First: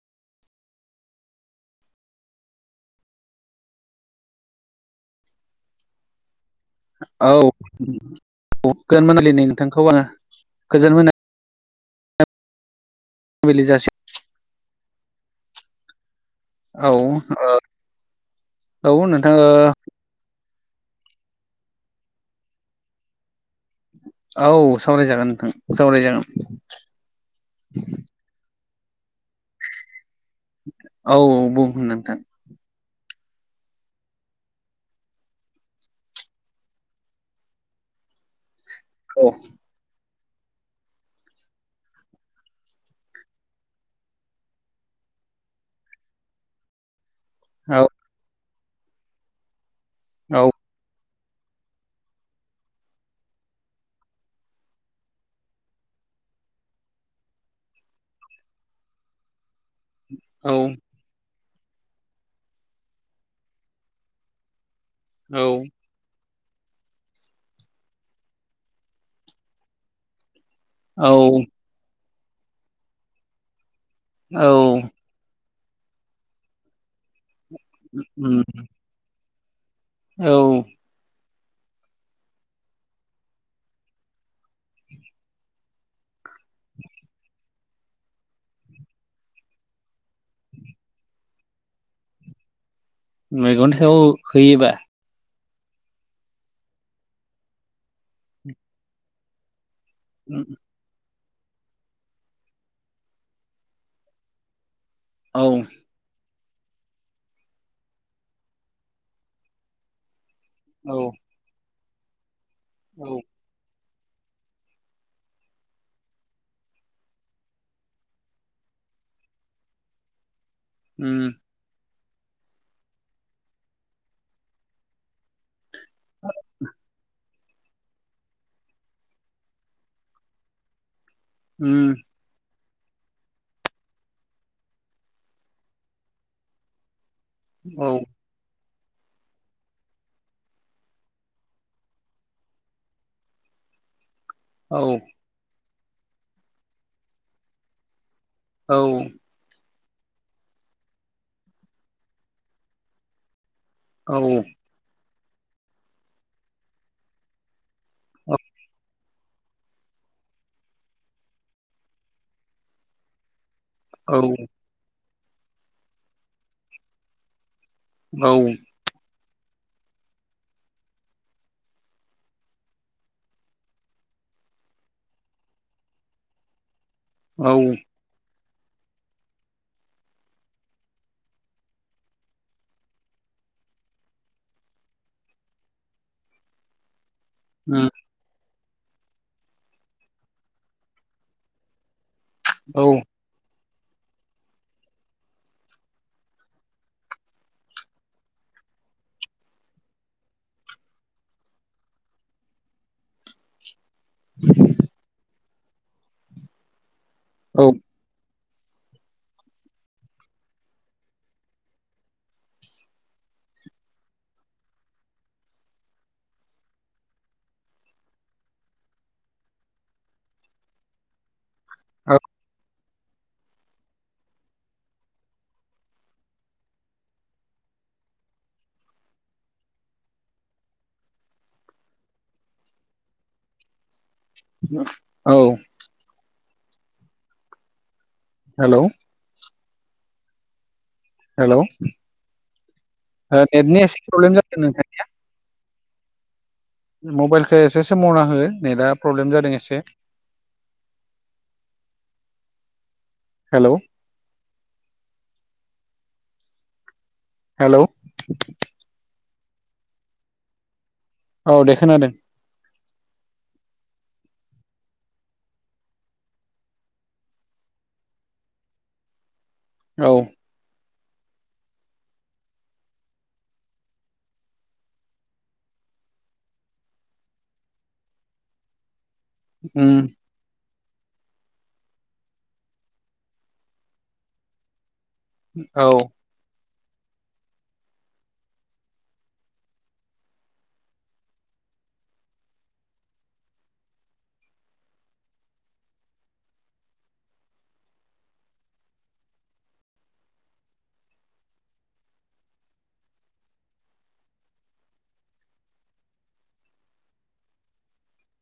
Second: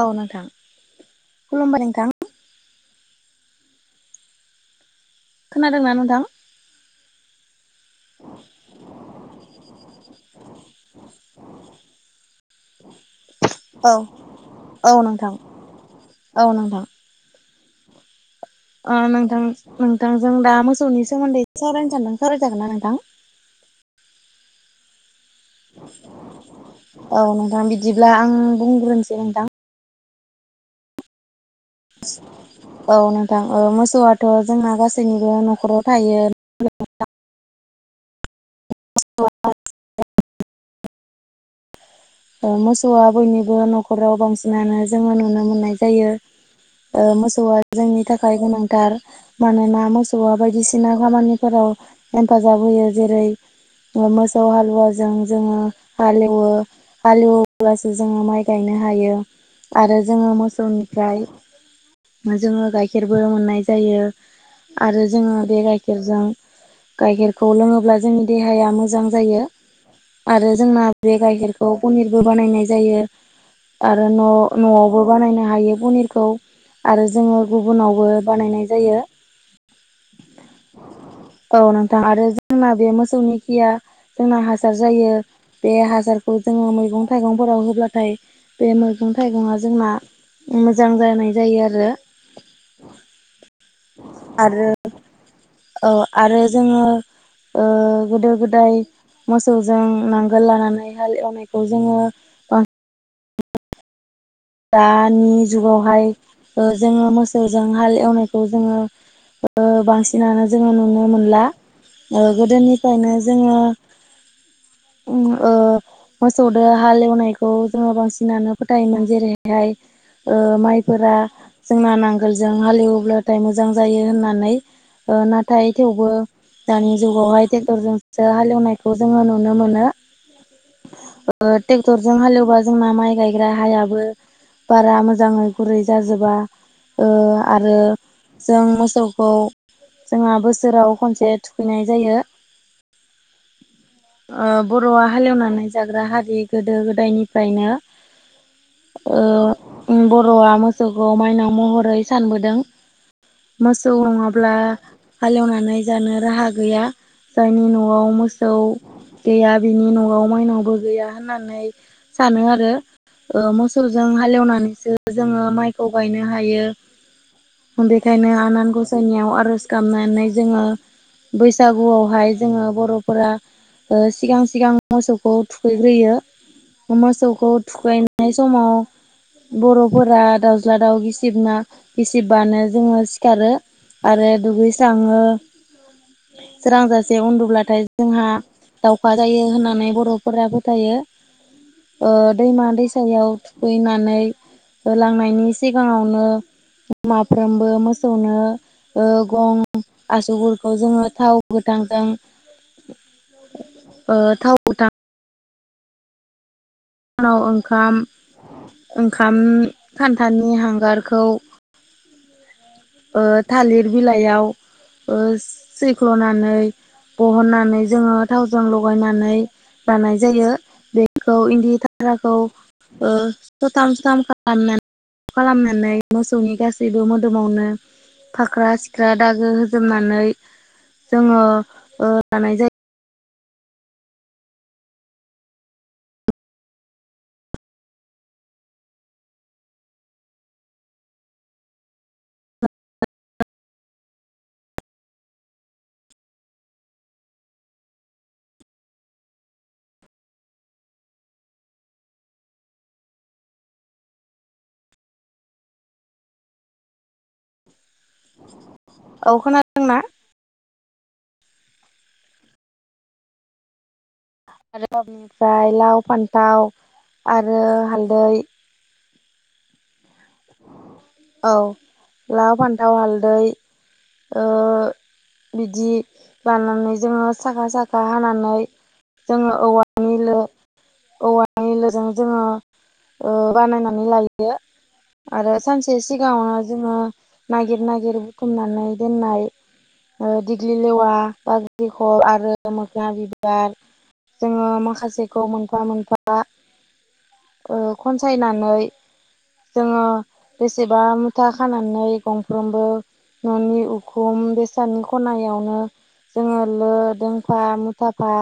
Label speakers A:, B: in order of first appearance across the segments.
A: औ नोंथां खुलुमबाय नोंथां। खोनादों ना नोंथां?
B: औ गोजोन मोनाबिलिनि नोंथांखौ आङो गोजोन मोना मोनाबिलि जासि
A: औ औ नोंथां
B: औ ओ
A: नोंथां नोंथांजों दा मोसौनि सोमोन्दै सावरायनो सानदों सावराय जागोन ना नोंथां?
B: औ सावरायजागोन नोंथां सावरायजागोन।
A: औ नोंथां बिदिब्ला आं बुंग्रोनोसै नोंथां।
B: औ औ बुं नोंथां।
A: औ नोंथां औ मोसौआथ' जोंना गासैनिबो न'खराव थायो।
B: औ
A: मोसौआ बयनिबो न'खराव बांसिनानो जोङो नुनो मोननाय जायो। मोसौआ
B: औ
A: जोंनि थाखाय गोनांथार मानोना मोसौआ
B: औ
A: बायदिसिना खामानिफोराव हेफाजाब होयो जेरै मोसौ हालुवाजों जोङो हालेवो। हालेवब्लासो जोङो माइ गायनो हायो आरो जोङो
B: औ
A: मोसौ फ्राय जोङो गाइखेरबो मोननाय जायो आरो जोङो बे गाइखेर गाइखेरजों गाइखेरखौ लोङोब्ला जोंनि देहाया मोजां जायो। आरो जोंना
B: औ
A: बे गाइखेरखौ पनिरबो बानायनाय जायो आरो न'
B: औ
A: न'आव बो बानायनो हायो पनिरखौ आरो जोङो गुबुनावबो
B: उम
A: बानायनाय जायो।
B: औ
A: औ नोंथां आरो जोंना बे मोसौनि खिया जोंना हासार जायो बे हासार खौ जोङो मैगं थाइगंफोराव होब्लाथाय बे मैगं थाइगङा जोंना मोजां जानाय जायो आरो।
B: मेगन सायाव
A: आरो
B: होयोबा
A: औ आरो जोङो ओ गोदो गोदाय मोसौजों नांगोल लानानै हाल एवनायखौ जोङो
B: औ
A: दानि जुगावहाय ओ जोङो मोसौजों हाल एवनायखौ जोङो ओ बांसिन दाना जोङो
B: औ
A: नुनो मोनला ओ
B: औ
A: गोदोनिफ्रायनो जोङो ओ मोसौदो हालेवनायखौ जोङो बांसिनानो फोथायोमोन जेरै बेैहाय ओ माइफोरा
B: उम
A: जोंना नांगोलजों हालेवोब्लाथाय मोजां जायो होननानै ओ नाथाय थेवबो दानि जुगावहाय टेक्टरजों ओ हालेवनायखौ जोङो नुनो मोनो ओ
B: उम
A: टेक्टरजों हालेवबा ओ जोंना माइ गायग्रा हायाबो बारा मोजाङै गुरै जाजोबा ओ आरो
B: औ
A: जों मोसौखौ जोंहा बोसोराव खनसे थुखैनाय जायो। ओ
B: औ
A: बर'आ हालेवनानै जाग्रा हारि गोदो गोदायनिफ्रायनो।
B: औ
A: ओ बर'आ मोसौखौ माइनाव महरै सानबोदों। मोसौ
B: औ
A: नङाब्ला हालेवनानै जानो राहा गैया जायनि न'आव न'आव मोसौ गैया बिनि न'आव माइनावबो गैया होननानै सानो आरो ओ मोसौ जों
B: औ
A: हालेवनानैसो जोङो माइखौ गायनो हायो।
B: औ
A: बेखायनो
B: उम
A: आनान गसाइनियाव आर'ज गाबनानै जोङो बैसागुआवहाय जोङो बर'फोरा ओ सिगां सिगां मोसौखौ थुखैग्रोयो मोसौखौ थुखैनाय समाव बर'फोरा दाउज्ला दाउ गिसिरना गिसिरबानो जोङो सिखारो। आरो दुगैस्राङो सोरां जासे उन्दु ब्लाथाय जोंहा दावखा जायो होननानै बर'फोरा फोथायो। ओ दैमा
B: औ
A: दैसायाव थुखैनानै होलांनायनि सिगाङावनो माफ्रोमबो मोसौनो ओ गं आसुखौ जोङो थाव गोथांजों ओ थाव गोथां सानाव
B: औ
A: ओंखाम ओंखाम खान्थानि हांगारखौ ओ थालिर बिलाइयाव ओ सैख्ल'नानै बहननानै जोङो थावजों लगायनानै लानाय जायो बेखौ बि थाग्राखौ सथाम सथाम खालामनानै खालामनानै मोसौनि गासैबो मोदोमावनो फाख्रा सिख्रा दागो होजोबनानै जोङो ओ लानाय जायो।
B: औ। हेल'। हेल' नेटनि एसे प्रब्लेम जादों नोंथां। मबाइलखो एसे सोमावना हो नेटआ प्रब्लेम जादों एसे। हेल' हेल'
A: औ खोनादों ना
B: औ दे खोनादों
A: आरो सबनिफ्राय लाव फान्थाव आरो हालदै
B: औ
A: औ लाव फान्थाव हालदै बिदि लानानै जोङो साखा साखा हानानै जोङो औवा
B: उम
A: निल़ो औवानि लोगोजों जोङो बानायनानै लायो आरो
B: औ
A: सानसे सिगाङावनो जोङो नागिर नागिर बुथुमनानै दोननाय दिग्लि लेवा ब्रिखब आरो मोखोना बिबार जोङो माखासेखौ मोनफा मोनफा खनसायनानै जोङो बेसेबा मुथा खानानै गंफ्रोमबो न'नि उखुम बेसादनि खनायावनो जोङो लो दोंफा मुथाफा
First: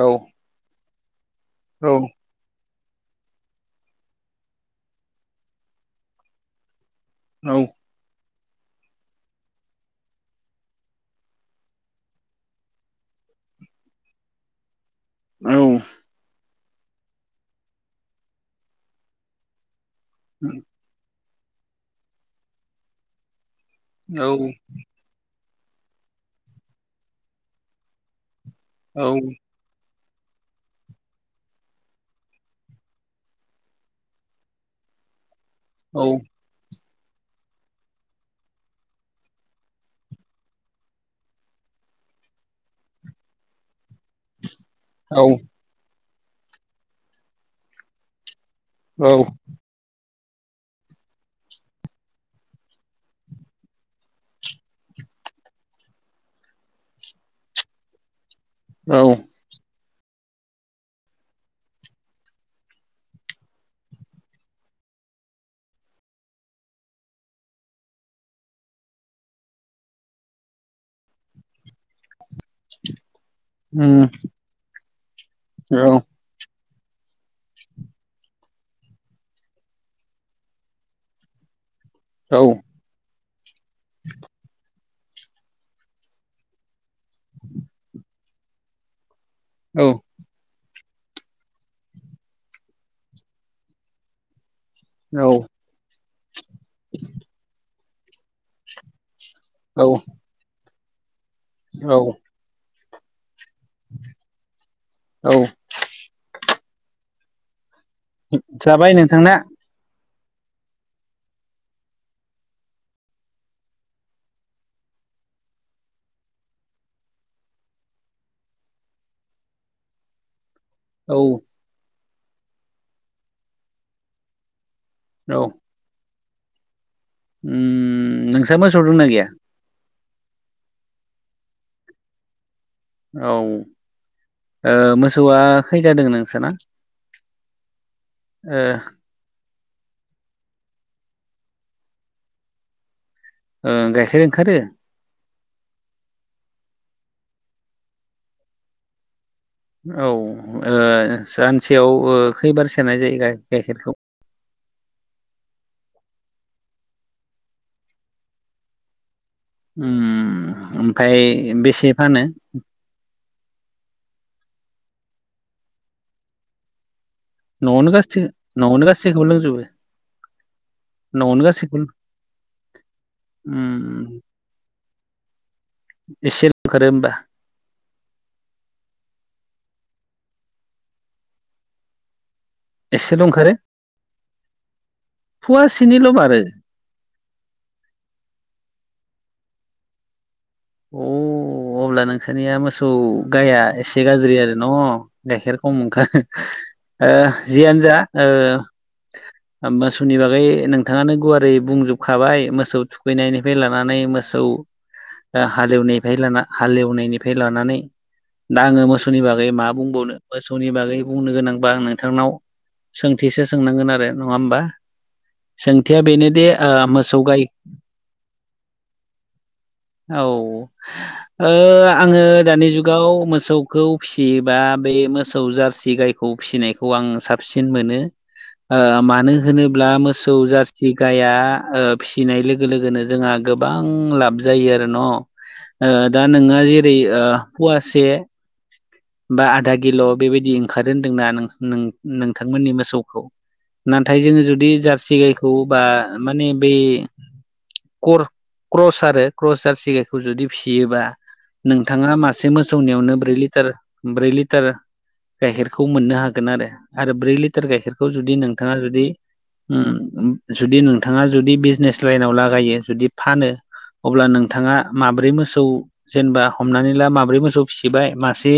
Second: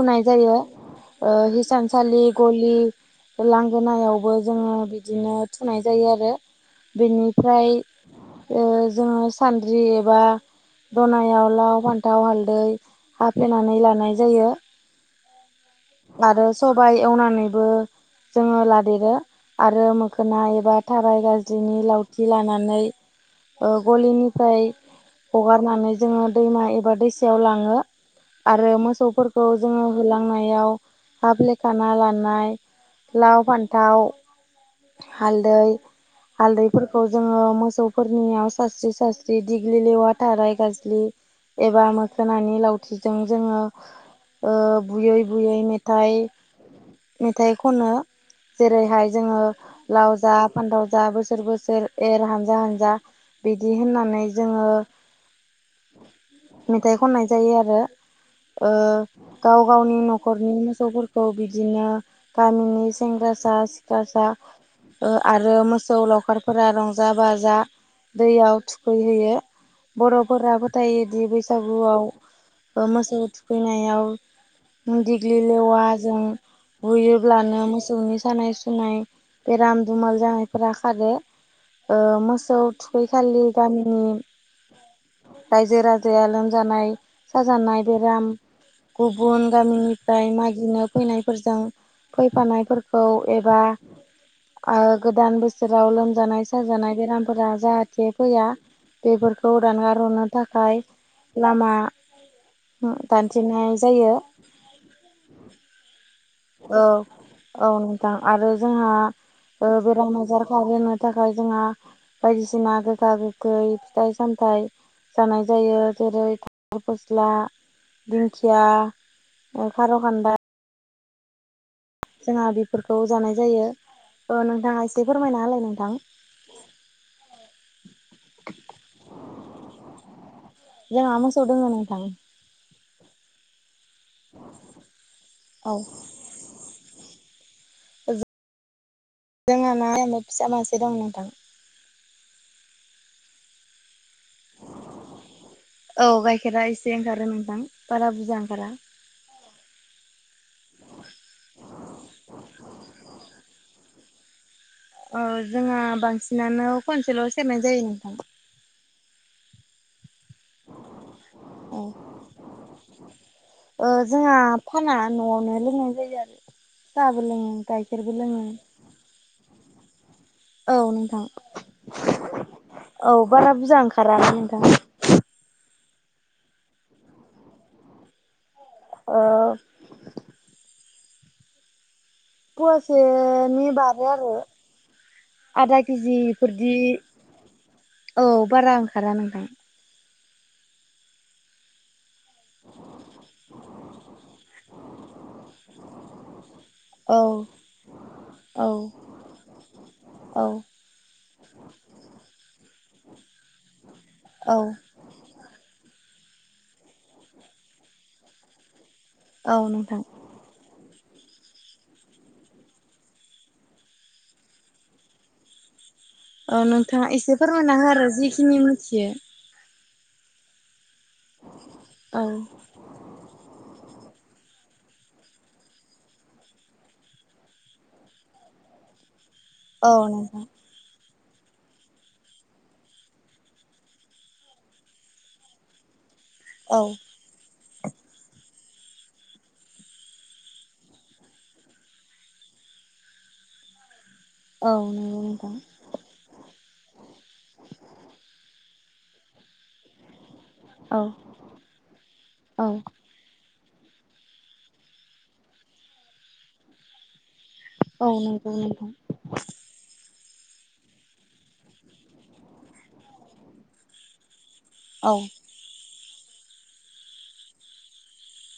B: औ
A: जायो
B: औ
A: हिसानसालि गलि लांगोनायावबो जोङो बिदिनो थुनाय जायो आरो
B: औ
A: बेनिफ्राय जोङो सानद्रि एबा दनायाव लाव फान्थाव हालदै हाफ्लेनानै लानाय जायो
B: औ
A: आरो सबाय एवनानैबो जोङो लादेरो आरो मोखोना एबा थाराय गाज्रिनि लावथि लानानै
B: औ
A: गलिनिफ्राय हगारनानै जोङो दैमा एबा दैसायाव लाङो आरो
B: औ
A: मोसौफोरखौ जोङो होलांनायाव हाफ्लेखाना लानाय लाव फान्थाव हालदै
B: औ
A: हालदैफोरखौ जोङो मोसौफोरनियाव सास्रि सास्रि दिग्लि लेवा थाराय गाज्लि एबा मोखोनानि लावथिजों जोङो बुयै बुयै मेथाइ मेथाइ खनो जेरैहाय
B: औ
A: जोङो लाव जा फानथाव जा बोसोर बोसोर एर हानजा हानजा बिदि होननानै जोङो मेथाइ खननाय जायो आरो
B: औ
A: गाव गावनि न'खरनि मोसौफोरखौ बिदिनो गामिनि सेंग्रासा सिख्लासा ओ आरो मोसौ लावखारफोरा रंजा बाजा दैयाव थुखैहैयो बर'फोरा फोथायोदि बैसागुआव मोसौ
B: उम
A: थुखैनायाव दिग्लि
B: औ
A: लेवाजों बुयोब्लानो मोसौनि सानाय सुनाय बेराम दुमाल जानायफोरा खारो ओ
B: औ
A: मोसौ थुखैखालि गामिनि रायजो राजाया लोमजानाय साजानाय बेराम गुबुन गामिनि जाय मागिनो फैनायफोरजों फैफानायफोरखौ एबा आरो गोदान बोसोराव लोमजानाय साजानाय बेरामफोरा जाहाथे फैया बेफोरखौ दानगार हरनो थाखाय लामा
B: औ
A: दानथेनाय जायो
B: औ
A: औ औ नोंथां आरो जोंहा
B: जाबाय नोंथांना
A: ओ बेराम आजार खारहोनो थाखाय जोंहा बायदिसिना गोखा गोखै फिथाइ सामथाइ जानाय जायो जेरै थालिर फस्ला दिंखिया ए खार' खानदाय
B: औ
A: जोंहा बेफोरखौ जानाय जायो ओ नोंथाङा एसे फोरमायना होलाय नोंथां
B: उम नोंस्रा मोसौ दंना गैया
A: जोंहा मोसौ दङ' नोंथां
B: औ मोसौआ खैता
A: औ
B: दं नोंसाना? ओ
A: जोंहा ना आरैनो फिसा मासे दं नोंथां
B: ओं गाइखेर ओंखारो
A: औ गाइखेरा एसे ओंखारो नोंथां बारा बुरजा ओंखारा
B: औ ओ सानसेयाव ओ खैबार सेरनाय जायो गाइखेरखौ?
A: औ जोंहा बांसिनानो खनसेल' सेरनाय जायो नोंथां
B: ओमफ्राय
A: औ
B: बेसे फानो?
A: ओ जोंहा फाना न'आवनो लोंनाय जायो आरो साहाबो लोङो गाइखेरबो लोङो।
B: इसेखौ लोंजोबो
A: औ नोंथां
B: न'आवनो गासैखौबो
A: औ बारा बुरजा
B: उम
A: ओंखारा ना नोंथां।
B: एसे ओंखारो होमबा
A: ओ
B: एसेल' ओंखारो
A: फवासेनि बारो आरो आधा
B: फुवासेनिल'
A: केजि
B: बारो
A: फोरदि औ बारा ओंखारा नोंथां
B: अ अब्ला नोंसानिया मोसौ गाइाया एसे गाज्रि आरो न' गाइखेर खम ओंखारो ओ
A: औ
B: जियानो जा
A: औ
B: ओ मोसौनि नि
A: औ
B: बागै नों नोंथाङानो गुवारै बुंजोबखाबाय मोसौ थुखैनायनिफ्राय लानानै मोसौ हालेवनायनिफ्राय लाना हालेवनायनिफ्राय लानानै दा आङो मोसौनि बागै
A: औ
B: मा
A: नोंथां
B: बुंबावनो मोसौनि बागै बुंनो गोनांबा आं नोंथांनाव सोंथिसो सोंनांगोन आरो नङा होमबा। सोंथिया बेनो
A: ओ नोंथाङा एसे फोरमायना हो आरो जिखिनि मिथियो।
B: औ ओ आङो
A: औ
B: दानि जुग गाव मोसौखौ फिसियोबा बे मोसौ जारसि गायखौ फिसिनायखौ आं साब सिन मोनो ओ मानो। होनोब्ला
A: औ
B: मोसौ
A: नोंथां
B: जारसि गाया फिसिनाय लोगो लोगोनो जोंहा गोबां लाब जायो आरो न ओ दा नोङो
A: औ
B: जेरै फवासे बा आधा किल' बेबायदि ओंखार होनदोंना नो नोंथां नोंथांमोननि मोसौखौ नाथाय जोङो
A: औ
B: जुदि जार्सि
A: नंगौ
B: गायखौ
A: नोंथां
B: बा माने बै कर क्रस आरो क्रस जासिगाय खौ जुदि फिसियोबा
A: औ
B: नोंथाङा मासे
A: औ
B: मोसौनियावनो ब्रै लिटार ब्रै लिटार गाइखेरखौ मोननो हागोन आरो आरो ब्रै लिटार
A: औ
B: गाइखेरखौ जुदि
A: नंगौ
B: नोंथाङा
A: नोंथां
B: जुदि ओम जुदि नोंथाङा जुदि बिजनेस लाइनाव लागायो जुदि फानो अब्ला नोंथाङा
A: औ
B: माब्रै मोसौ जेनेबा हमनानै ला माब्रै मोसौ फिसिबाय मासे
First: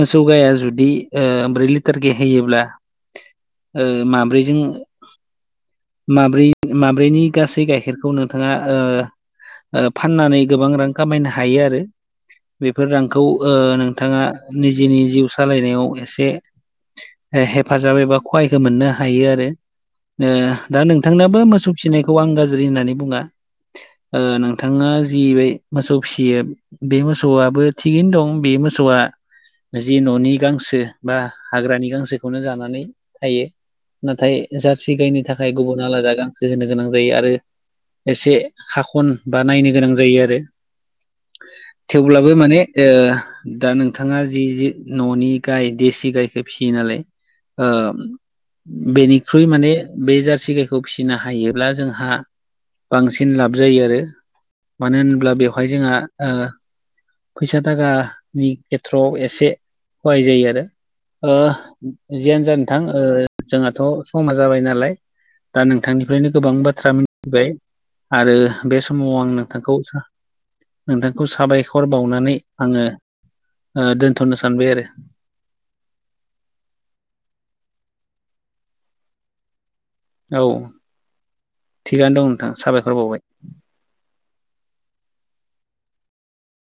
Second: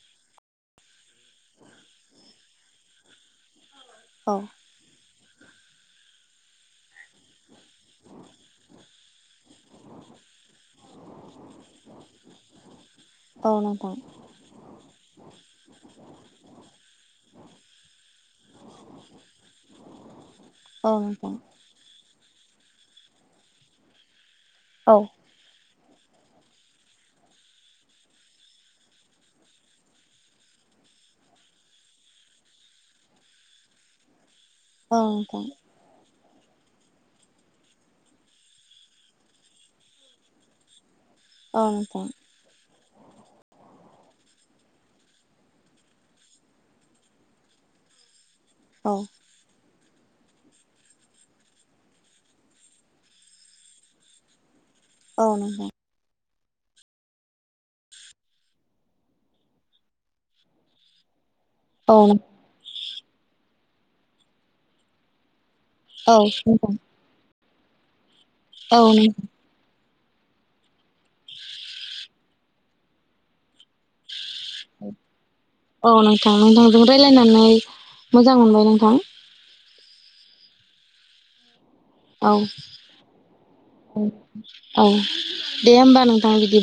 B: मोसौ गाया जुदि ब्रै लिटार के होयोब्ला ओ
A: औ
B: माब्रैजों माब्रै माब्रैनि गासै गाइखेरखौ नोंथाङा फाननानै गोबां रां खामायनो हायो आरो बेफोर रांखौ
A: औ नोंथां
B: नोंथाङा निजेनि जिउ सालायनायाव एसे हेफाजाब एबा खहायखौ मोननो हायो आरो दा
A: औ नोंथां
B: नोंथांनाबो मोसौ फिसिनायखौ आं गाज्रि होननानै बुङा नोंथाङा
A: औ
B: जि मोसौ फिसियो बे मोसौआबो थिगैनो दं बे मोसौआ जि न'नि गांसो बा हाग्रानि गांसोखौनो जानानै थायो नाथाय जारसि गायनो
A: नोंथां
B: थाखाय गुबुन आलादा गांसो होनो गोनां जायो आरो एसे हाखन बा नायनो गोनां जायो आरो
A: औ नोंथां
B: थेवब्लाबो माने ए दा नोंथाङा जि न'नि गाय देसि गायखो फिसियो नालाय
A: औ
B: बेनिख्रुइ माने बे जारसि गायखौ फिसिनो हायोब्ला जोंहा बांसिन लाब जायो आरो मानो
A: औ नोंथां औ
B: होनोब्ला
A: नोंथां
B: बेवहाय जोंहा ओ फैसा थाखानि खेथ्रआव एसे हहाय जायो आरो जियानो जानोोंथां जोंहाथ' समा जाबाय नालाय दा नोंथांनिफ्रायनो गोबां बाथ्रा मिथिबाय आरो बे
A: औ
B: समाव आं नोंथखौ नोंथांखौ साबायख खर बावनानै आङो दोनथ'नो सानबाय आरो
A: औ नोंथां नोंथांजों रायज्लायनानै मोजां मोनबाय नोंथां
B: औ थिगानो दं
A: औ
B: नोंथां साबायखर बाउबाय
A: औ दे होमबा नोंथां बिदि